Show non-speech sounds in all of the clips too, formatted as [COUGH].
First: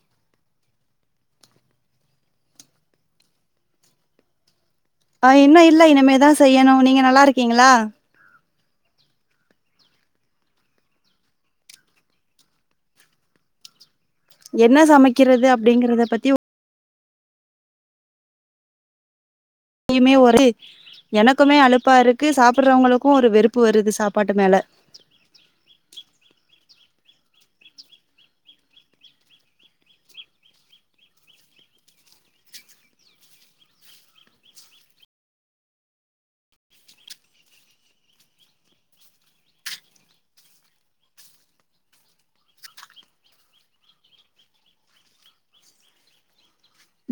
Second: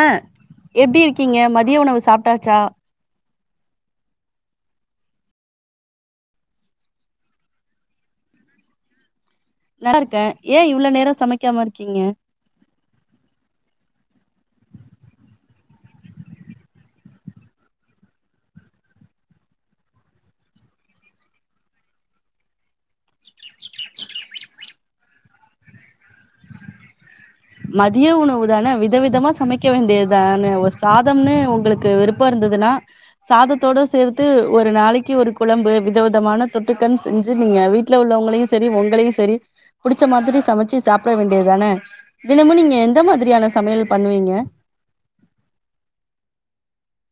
ஆ எப்டி இருக்கீங்க மதியோ உணவு சாப்பிட்டாச்சா ஆ இன்னு இல்ல இனிமேதா செய்யணு நீங்க நல்லா இருக்கீங்களா நல்லா இருக்கே ஏ இவ்ளோ நேரோ சமைக்காம இருக்கீங்க என்ன சமைக்கிறது அப்டிங்கிறத பத்தி மே ஒரு எனக்குமே அழுப்பா இருக்கு சாப்பிடுறவங்களுக்கு ஒரு வெறுப்பு வருது சாப்பாட்டு மேல மதிய உணவு தானே விதவிதமா சமைக்க வேண்டியதுதான ஒரு சாதம்னு உங்களுக்கு விருப் விருப்போ இருந்ததுனா சாதத்தோடு சேர்த்து ஒரு நாளைக்கு ஒரு குழம்பு வித விதமான தொட்டுக்க செஞ்சு நீங்க வீட்டல உள்ளவங்களையு செரி உங்களையு செரி புடிச்ச மாதிரி சமைச்சு சாப்பிட வேண்டியதுதானே தினமு நீங்க எந்த மாதிரியான சமையல் பண்ணுவீங்க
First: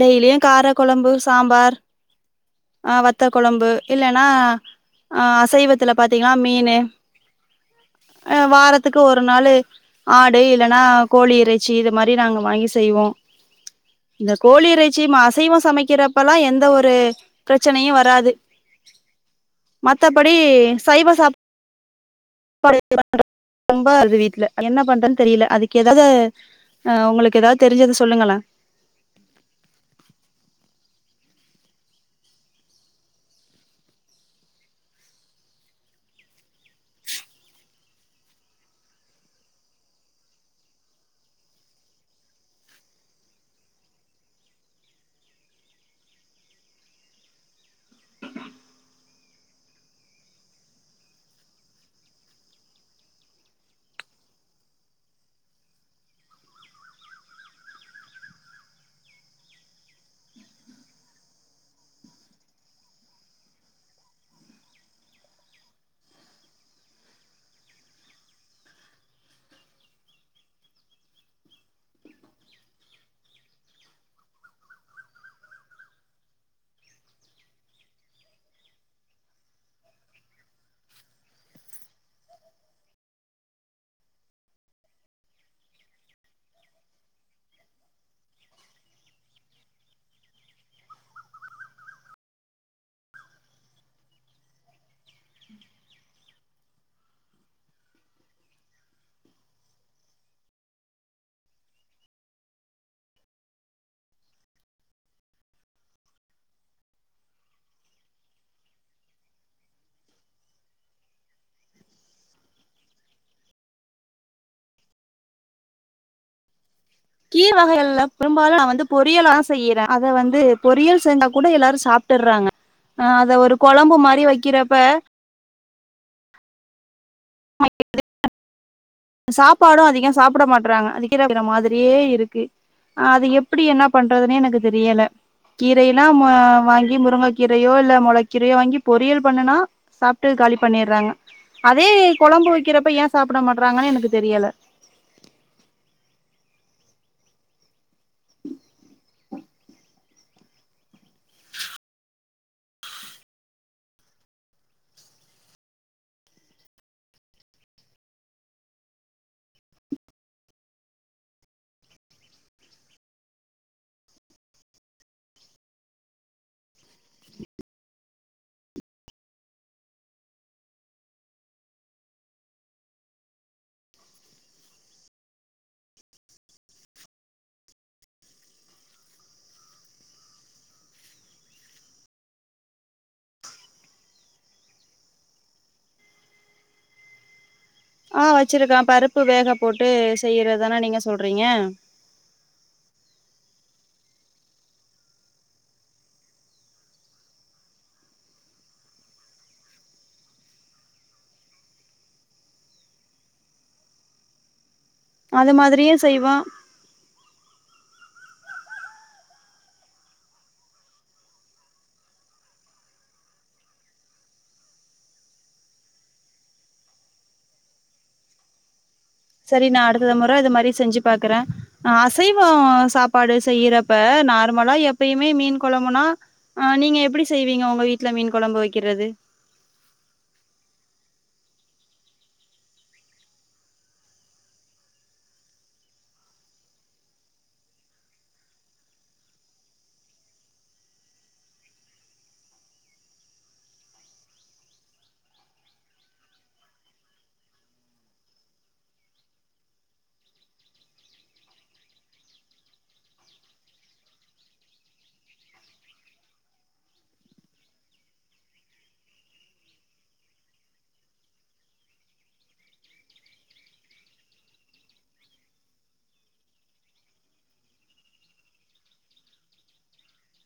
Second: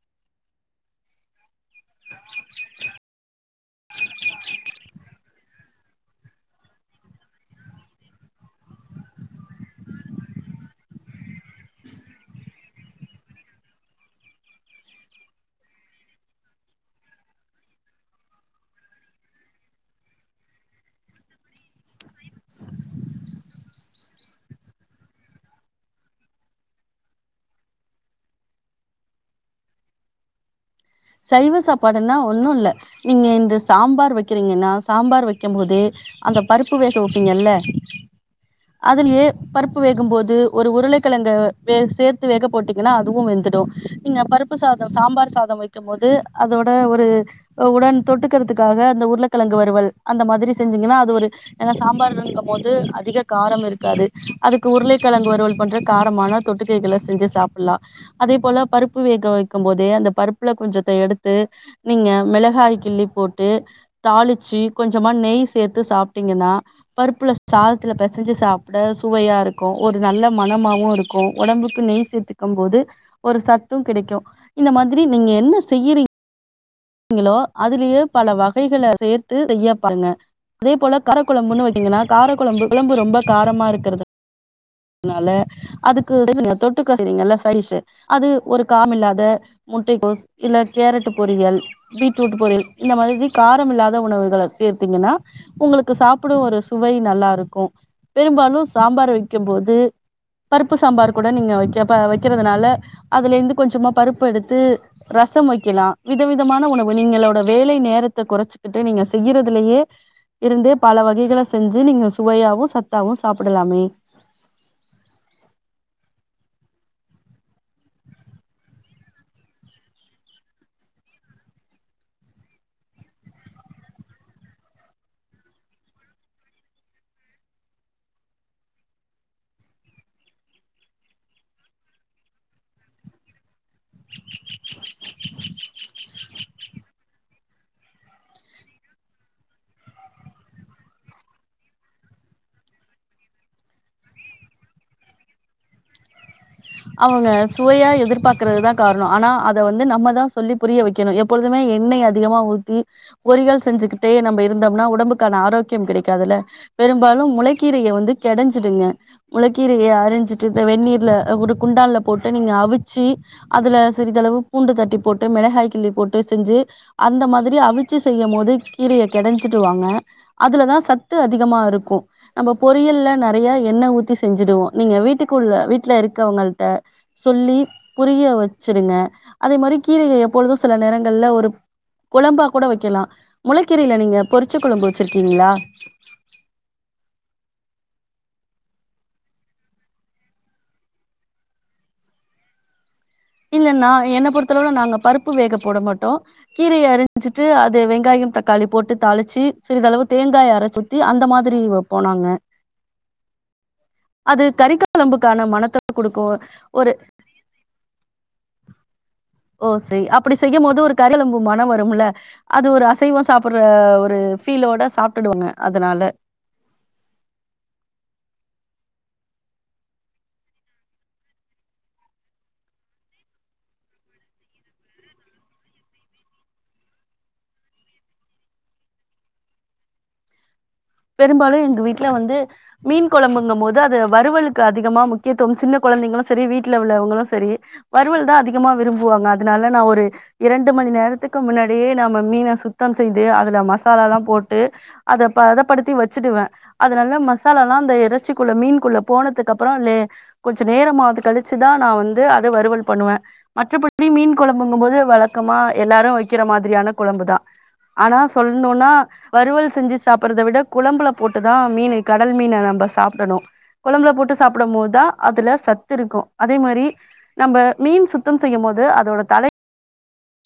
டெய்லியு கார கொழம்பு சாம்பார் ஆ வத்த கொழம்பு இல்லன்னா ஆ அசைவத்துல பாத்தீங்கன்னா மீன் ஆ வாரத்துக்கு ஒரு நாளு ஆடு இல்லன்னா கோழி இறைச்சி இது மாதிரி நாங்க வாங்கி செய்வோ இந்த கோழி இறைச்சி அசைவோ சமைக்கிறப்பல்லா எந்த ஒரு ப்ரச்சனயு வராது மத்தபடி சைவ சாப்ப ரொம்ப வருது வீட்ல என்ன பண்றதுன்னு தெரியல அதுக்கு ஏதாவது ஆ உங்களுக்கு ஏதாவது தெரிஞ்சது சொல்லுங்களே சைவ சாப்பாடுன்னா ஒன்னு இல்ல நீங்க இந்த சாம்பார் வைக்கிறீங்கன்னா சாம்பார் வைக்கு போது அந்த பருப்பு வேக வைப்பீங்கல்ல அதுலயே பருப்பு வேகு போது ஒரு உருளைக்கிழங்க வே சேர்த்து வேக போட்டீங்கன்னா அதுவு வெந்திடு நீங்க பருப்பு சாதோ சாம்பார் சாதோ வைக்கு போது அதோட ஒரு உடன் தொட்டுக்கிறதுக்காக அந்த உருளக்கெழங்கு வருவல் அந்த மாதிரி செஞ்சீங்கன்னா அது ஒரு ஏன்னா சாம்பார் இருங்கு போது அதிக காரம் இருக்காது அதுக்கு உருளைக்கெழங்கு வருவல் பன்ற காரமான தொட்டுக்கைகளை செஞ்சு சாப்பிடலா அதே போல பருப்பு வேக வைக்கு போதே அந்த பருப் பருப்புல கொஞ்சத்த எடுத்து நீங்க மெளகாய் கிள்ளி போட்டு தாளிச்சு கொஞ்சமா நெய் சேர்த்து சாப்பிட்டீங்கன்னா பருப்புல சாதத்துல பெசஞ்சு சாப்பிட சுவையா இருக்கு ஒரு நல்ல மனமாவு இருக்கு ஒடம்புக்கு நெய் சேத் க்கும்போது ஒரு சத்து கிடைக்கு இந்த மாதிரி நீங்க என்ன செய்யிறீங் ங்களோ அதுலயே பல வகைகள சேர்த்து செய்ய வப்பாங்க அதே போல காரக்கொழம்புன்னு வத்தீங்கன்னா காரக்கொழம்பு கொழம்பு ரொம்ப காரமா இருக்குறது அதனால அதிக்கு தொட்டுக்க வப்பீங்கல சைட் டிஷ் அது ஒரு காம் இல்லாத முட்டை கோஸ் இல்ல கேரட் பொரியல் பீட்ரூட் பொரிள் இந்த மாரி காரம் இல்லாத உணவுகள சேத்தீங்கன்னா உங்களுக்கு சாப்பிடு ஒரு சுவை நல்லா இருக்கு பெரும்பாலு சாம்பார் வைக்கும்போது பருப்பு சாம்பார் கூட நீங்க வைக்கப்ப வைக்கிறதுனால அதுல இருந்து கொஞ்சமா பருப்பு எடுத்து ரசம் வைக்கலா விதவிதமான உணவு நீங்களோட வேலை நேரத்த கொறைச்சுக்கிட்டு நீங்க செய்யறதுலயே இருந்தே பல வகைகள செஞ்சு நீங்க சுவையாவு சத்தாவு சாப்பிடலாமே கீர் வகைகள் எல்லா பெரும்பாலு நா வந்து பொரியல தா செய்யற அத வந்து பொரியல் செஞ்சா கூட எல்லாரு சாப்பட்றாங்க ஆ அத ஒரு கொழம்பு மாரி வக்கிறப்ப [INAUDIBLE] சாப்பாடு அதிகம் சாப்ட மாட்றாங்க அது [INAUDIBLE] மாதிரியே இருக்கு அது எப் அப்டி என்ன பண்றதுன்னே எனக்கு தெரியல கீரைனா வ முருங்கை கீரையோ இல்ல மொளக்கீரையோ வாங்கி பொரியல் பண்ணுனா சாப்ட்டு காலி பண்ணிட்றாங்க அதே கொழம்பு வைக்கிறப்ப ஏ சாப்ட மாட்றாங்கன்னு எனக்கு தெரியல அவுங்க சுவையா எதிர்பாக்கறதுதா காரணோ ஆனா அத வந்து நம்மதா சொல்லி புரிய வைக்கணு எப்பொழுதுமே எண்ணெய் அதிகமா ஊத்தி பொரிகள் செஞ்சுக்கிட்டே நம்ம இருந்தோம்னா உடம்புக்கான ஆரோக்கியம் கிடைக்காதுல பெரும்பாலு முளைக்கீரைய வந்து கெடஞ்சிடுங்க முளக்கீரைய அறிஞ்சிட்டு வெந்நீர்ல குடுக் குண்டான்ல போட்டு நீங்க அவிச்சு அதுல சிறிதளவு பூண்டு தட்டி போட்டு மிளகாய் கிள்ளி போட்டு செஞ்சு அந்த மாதிரி அவிச்சு செய்யும் போது கீரைய கெடைஞ்சிடுவாங்க அதுலதா சத்து அதிகமா இருக்கு நம்ம பொரியல்ல நெறைய எண்ண ஊத்தி செஞ்சுடுவோ நீங்க வீட்டுக்குள்ள வீட்ல இருக்கறவங்க சொல்லி புரிய வச்சிருங்க அதே மாரி கீரைய எப்பொழுது சில நேரங்கள்ல ஒரு குழம்பா கூட வைக்கலா முளைக்கீரைல நீங்க பொறிச்ச குழம்பு வச்சிருக்கீங்களா ஆ வச்சிருக்கே பருப்பு வேக போட்டு செய்யறதானா நீங்க சொல்றீங்க இல்ல நா என்ன பொறுத்தளவுல நாங்க பருப்பு வேக போட மாட்டோ கீரைய அரிஞ்சிட்டு அது வெங்காயம் தக்காளி போட்டு தாளிச்சி சிரிதளவு தேங்காய் அர ச்சு த்தி அந்த மாரி வப்போ நாங்க அது கறிக்க குழம்புக்கான அது மணத்த மாதிரியு குடுக்கு செய்வோ ஒரு ஓ சரி அப்டி செய்யும் போது ஒரு கரெளம்பு மணம் வரும்ல அது ஒரு அசைவம் சாப்பட்ற ஒரு ஃபீலோட சாப்ட்டுடுவாங்க அதனால சரி நா அடுத்த முற இத மாரி செஞ்சு பாக்குற அசைவம் சாப்பாடு செய்யறப்ப நார்மலா எப்யுமே மீன் குழம்புனா ஆ நீங்க எப்டி செய்வீங்க உங்க வீட்ல மீன் குழம்பு வைக்கிறது பெரும்பாலு எங்க வீட்ல வந்து மீன் கொழம்புங்க போது அது வறுவலுக்கு அதிகமா முக்கியத்துவம் சின்ன குழந்தைங்களு சரி வீட்ல உள்ளவங்களு சரி வறுவல் தா அதிகமா விரும்புவாங்க அதனால நா ஒரு இரண்டு மணி நேரத்துக்கு முன்னாடியே நம்ம மீன சுத்தம் செய்து அதுல மசாலா எல்லா போட்டு அத பத படுத்தி வச்சுடுவ அதுநல்ல மசாலால்லா அந்த இறச்சிக்குள்ள மீன் குள்ள போனதுக்கு அப்றோ லே கொஞ்ச நேரமாவது கழிச்சுதா நா வந்து அத வறுவல் பண்ணுவ மற்ற படி மீன் கொழம்புங்கும்போது வழக்கமா எல்லாரு வைக்கிற மாதிரியான குழம்பு தா ஆனா சொல்ணுனா வறுவல் செஞ்சு சாப்பிட்றத விட குழம்புல போட்டுதா மீன கடல் மீன நம்ம சாப்படணு கொழம்புல போட்டு சாப்டும் போதா அதுல சத்து இருக்கும் அதே மாரி நம்ப மீன் சுத்தம் செய்யும் போது அதோட தலை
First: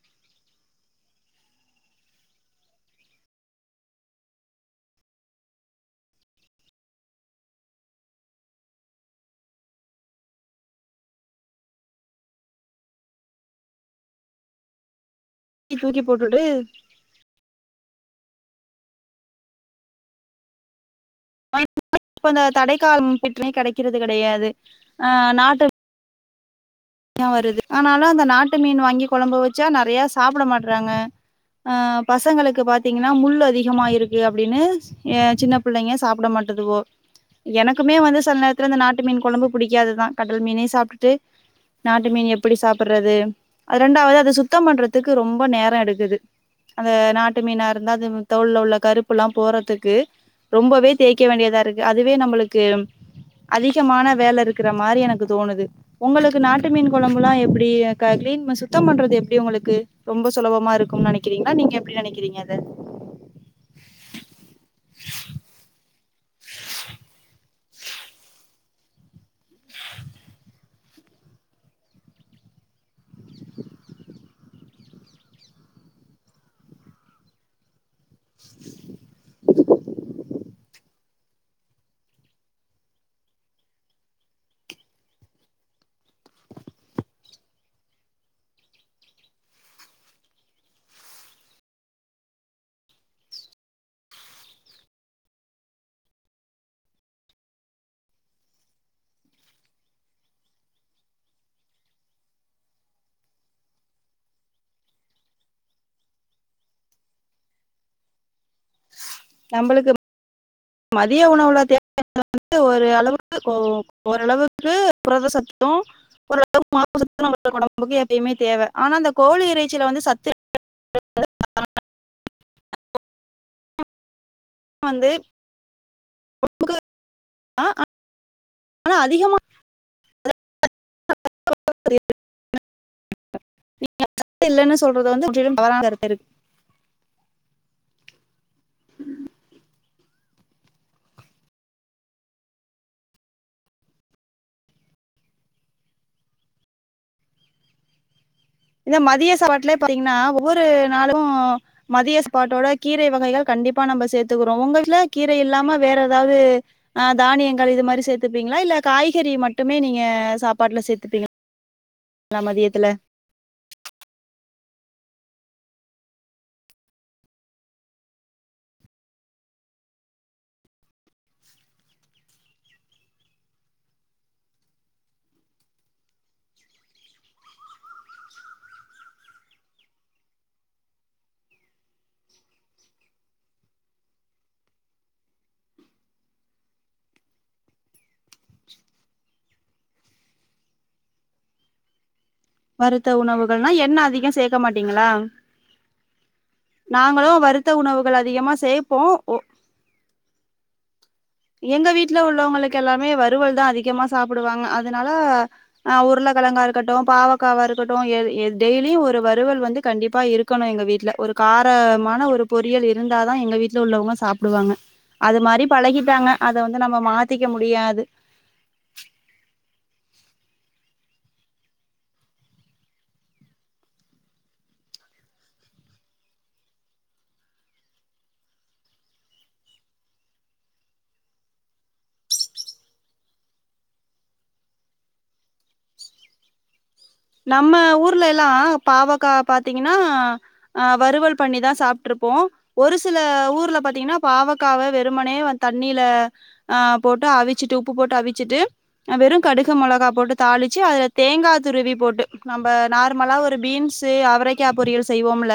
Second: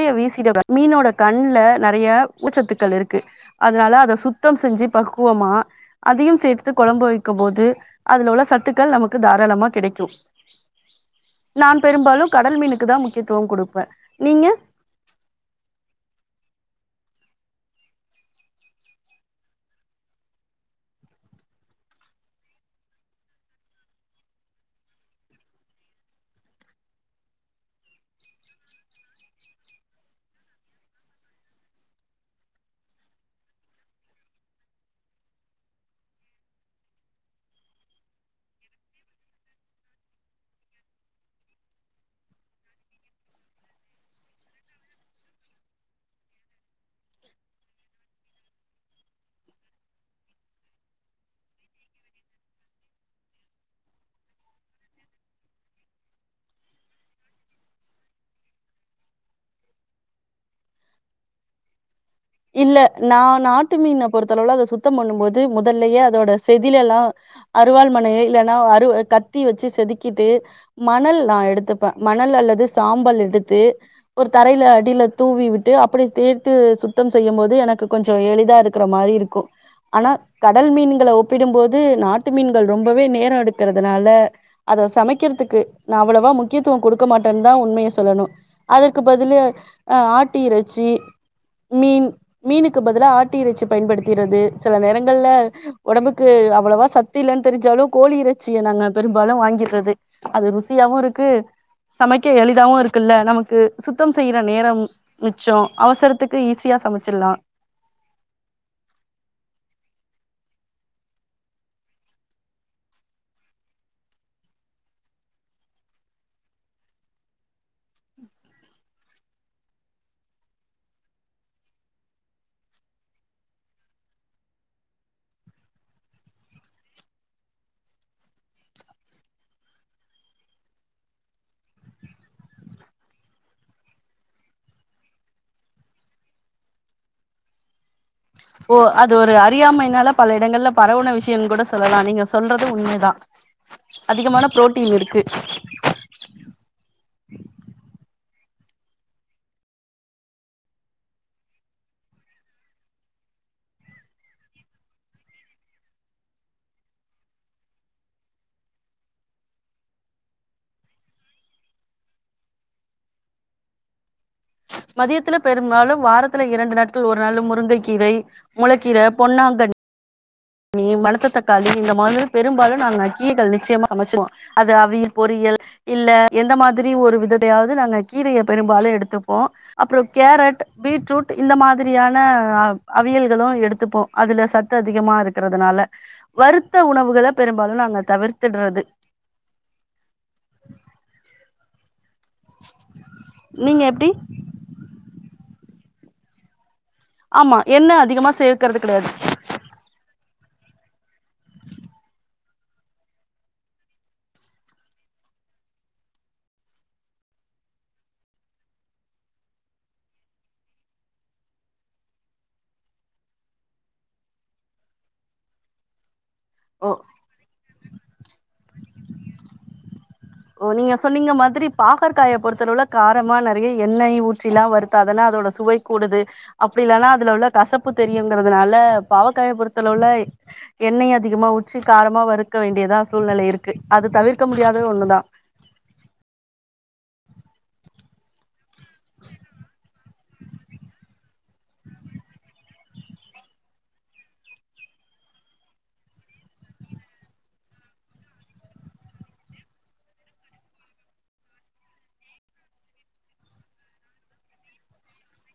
ய வீசிட [INAUDIBLE] மீனோட கண்ல நெறய ஊச்சத்துக்கள் இருக்கு அதுனால அத சுத்தம் செஞ்சி பக்குவமா அதயும் சேத்து கொழம்பு வைக்கும் போது அதுல உள்ள சத்துக்கள் நமக்கு தாராளமா கிடைக்கும் நான் பெரும்பாலும் கடல் மீனுக்கு தா முக்கியத்துவம் கொடுப்பேன் நீங்க தூக்கி தூக்கி போட்டுட்டு அ [INAUDIBLE] இப்ப இந்த தடைக்காலம் பெற்றனே கிடைக்கிறது கிடையாது ஆ நாட்டு [INAUDIBLE] வருது ஆனாலும் அந்த நாட்டு மீன் வாங்கி கொழம்பு வச்சா நெறய சாப்ட மாட்றாங்க அ பசங்களுக்கு பாத்தீங்கன்னா முள் அதிகமா இருக்கு அப்டின்னு ஏ சின்ன பிள்ளைங்க சாப்ட மாட்டதுவோ எனக்குமே வந்து சில நேரத்துல இந்த நாட்டு மீன் கொழம்பு பிடிக்காது தா கடல் மீனே சாப்ட்டுட்டு நாட்டு மீன் எப்டி சாப்புட்றது அது ரெண்டாவ்து அது சுத்தம் பண்றதுக்கு ரொம்ப நேரொ எடுக்குது அந்த நாட்டு மீனா இருந்தா அது தோல்ல உள்ள கருப்பு எல்லா போறதுக்கு ரொம்பவே தேய்க்க வேண்டியதா இருக்கு அதுவே நம்ளுக்கு அதிகாமான வேல இருக்கிற மாரி தோணுது ஒங்களுக்கு நாட் ட்டு மீன் கொழம்புல்லாம் எப்டி அ க கிளீன் சுத்தம் பண்றது எப்டி ஒங்களுக்கு ரொம்ப சுலபமா இருக்கும்னு நெனைக்கிறீங்கன்னா நீங்க எப்டி நெனைக்கிறீங்க அத நா நாட்டு மீன் பொறுத்தளவுல அத சுத்தம் பண்ணும் போது முதல்லயே அதோட செதில எல்லா அறுவாள் மனைய இல்லன்னா அரு கத்தி வச்சு செதுக்கிட்டு மணல் நா எடுத்துப்பேன் மணல் அல்லது சாம்பல் எடுத்து ஒரு தரையில அடியில தூவி விட்டு அப்டியே தேத்து சுத் சுத்தம் செய்யும் போது எனக்கு கொஞ்சம் எளிதா இருக்ற மாரி இருக்கு ஆனா கடல் மீன்கள ஒப்பிடும் போது நாட்டு மீன்கள் ரொம்பவே நேரொ எடுக்கறதுனால அத சமைக்கறதுக்கு நா அவ்ளோவா முக்கியத்துவம் கொடுக்க மாட்டேன்னு தா உண்மைய சொல்லணு அதுக்கு பதில் அ ஆட்டு இறைச்சி மீன் மீனுக்கு பதிலாக ஆட்டு இறச்சி பயன்படுத்திரது சில நேரங்கள்ல ஒடம்புக்கு அவ்ளோவா சத்தி இல்லன்னு தெரிஞ்சாலு கோழி இறைச்சிய நாங்க பெரும்பாலு வாங்கிர்றது அது ருசியாவு இருக்கு சமைக்க எளிதாவு இருக்குல்ல நமக்கு சுத்தம் செய்ற நேரம் மிச்சம் அவசரத்துக் கு ஈஸியா சமச்சிர்லாம் நம்ளுக்கு மதிய உணவுல தேவை [INAUDIBLE] வந்து ஒரு அளவுக்கு ஓ ஓரளவு க்கு புரத சத்தும் ஓரளவு மாச [INAUDIBLE] உடம்புக்கு எப்பயுமே தேவை ஆனா அந்த கோழி இறைச்சியில வந்து சத்து வந்து ஒடம்புக்கு [INAUDIBLE] ஆ ஆனா அதிகமா [INAUDIBLE] [INAUDIBLE] நீங்க சத்து இல்லைன்னு சொல்றது வந்து முற்றிலும் தவறான கருத்து இருக்கு ஓ அது ஒரு அறியாமைையினால பல இடங்கள்ல பரவுன விஷயம்னு கூட சொல்லலாம் நீங்க சொல்றது உண்மைதான் அதிகமான புரோட்டின் இருக்கு இந்த மதிய சாப்பாட்லயே பாத்தீங்கன்னா ஒவ்வொரு நாளும் மதிய சாப்பாட்டோடக் கீரை வகைகள் கண்டிப்பா நம்ம சேத்துக்கிறோம் உங்க வீட்ல கீரை இல்லாம வேற எதாவ்து ஆ தானியங்கள் இது மாரி சேர்த்துப்பீங்ளா இல்ல காய்கறி மட்டுமே நீங்க சாப்பாட்டுல சேத்துப்பீங்க ளா மதியத்துல மதியத்துல பெரும் நாளும் வாரத்துல இரண்டு நாட்கள் ஒரு நாள் முருங்கை கீரை முளக்கீர பொன்னாங்கன் நீ மனத்த தக்காளி இந்த மாதிரி பெரும்பாலு நா கீகள் நிச்சயமா சமச்சிருவோ அது அவிய பொறியல் இல்ல எந்த மாதிரி ஒரு விதத்தையாவது நாங்க கீரைய பெரும்பாலு எடுத்துப்போ அப்புறோ கேரட் பீட்ரூட் இந்த மாதிரியான அ அவியல்களு எடுத்துப்போ அதுல சத்து அதிகமா இருக்கிறதுனால வருத்த உணவுகள பெரும்பாலு நாங்க தவிர்த்துடறது வருத்த உணவுகள்னா நீங்க என்ன எப்டி அதிகோ சேக்கமாட்டீங்களா நாங்களு ஆமா வருத்த எண்ண உணவுகள் அதிகமா சேர்க்கறது சேப்போ கெடையாது எங்க வீட்ல உள்ளவங்களுக்கு எல்லாமே வருறுவல்தா அதிகமா சாப்பிடுவாங்க அதனால ஆ உருளக்கெழங்க இருக்கட்டு பாவக்காவா இருக்கட்டு ஏ டெய்லியு ஒரு வருறுவல் வந்து கண்டிப்பா இருக் க்கணு எங்க வீட்ல ஒரு காரமான ஒரு பொறியல் இருந்தாதா எங்க வீட்ல உள்ளவங்க சாப்புடுவாங்க அது மாரி பழகிட்டாங்க அத வந்து ஓ நம்ம மாத்திக்க முடியாது ஓ நீங்க சொன்னீங்க மாதிரி பாகற்கய பொறுத்தளவு காரமா நெறைய எண்ணெய் ஊற்றில்லா வருத்தாதான்னா அதோட சுவை கூடுது அப்பிடி இல்லனா அதுல உள்ள கசப்பு தெரியுங்கிறதுனால பாவக்காய பொருத்தலவுல எண்ணெய் அதிகமா உற்றி காரமா வறுக்க வேண்டியதா சூழ்நிலை இருக்கு அது தவிர்க்க முடியாத ஒன்னுதா நம்ம ஊர்ல எல்லா பாவக்கா பாத்தீங்கன்னா ஆ வருறுவல் பண்ணிதா சாப்பிட்டுருப்போ ஒரு சில ஊர்ல பாத்தீங்கன்னா பாவக்காவ வெறுமனே தண்ணீல ஆ போட்டு அவிச்சிட்டு உப்பு போட்டு அவிச்சிட்டு அ வெறு கடுக மொளகா போட்டு தாளிச்சி அதுல தேங்கா துருவி போட் ட் நம்ம நார்மலா ஒரு பீன்ஸ் அவரைக்கா பொரியல் செய்வோம்ல்ல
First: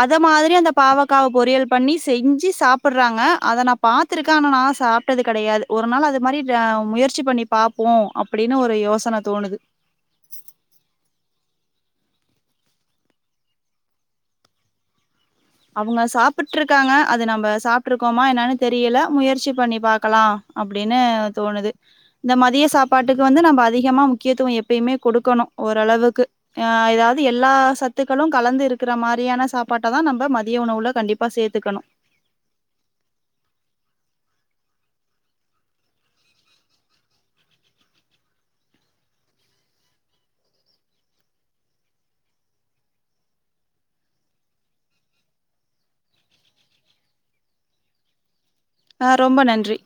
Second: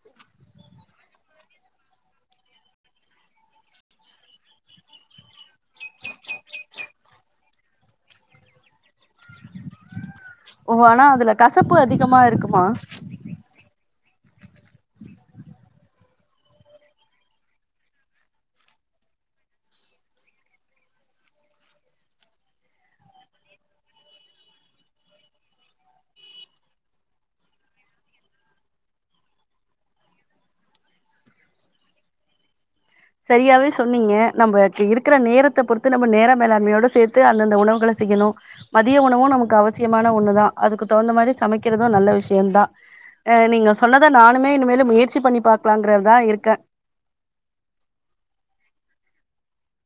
அத மாதிரி அந்த பாவக்காவ பொரியல் பண்ணி செஞ்சி சாப்பிறாங்க அத நா பாத் த்துருக்கே ஆனா நா சாப்பிட்டது கெடையாது ஒரு நாள் அது மாதிரி ர முயற்சி பண்ணி பாப்போ ப்பிடின் ஒரு யோசன தோணுது ஓ ஆனா அதுல கசப்பு அதிகமா இருக்குமா அவங்க சாப்பிட்டுருக்காங்க அது நம்ம சாப்பிட்டுருக்கோமா என்னான்னு தெரியல முயற்சி பண்ணிபாக்கலா அப்பிடின்னு தோணுது இந்த மதிய சாப்பாட்டுக்கு வந்து நம்ம அதிகமா முக்கியத்துவோ எப்பியுமே குடுக்கணு ஓரளவுக்கு ஆ எதாது எல்லா சத்துக்களு கலந்து இருக்கிற மாரியான சாப்பாட்ட தா நம்ம ம மதிய உணவுல கண்டிப்ப சேத்துக்கணு சரியாவே சொன்னீங்க நம்ம இருக்கிற நேரத்த பொறுத்து நம்ம நேர மேலாண்மையோட சேத்து அந்தந்த உணவுகள செய்யணு மதிய உணவு நமக்கு அவசியமான ஒன்னுதா அதுக்கு தகுந்த மாரி சமைக்கிறது நல்ல விஷ்யந்தா அ நீங்க சொன்னத நானுமே இனிமேலு முயற்சி பண்ணி பாக்கலாங்கறதா இருக்கே ஆ ரொம்ப நன்றி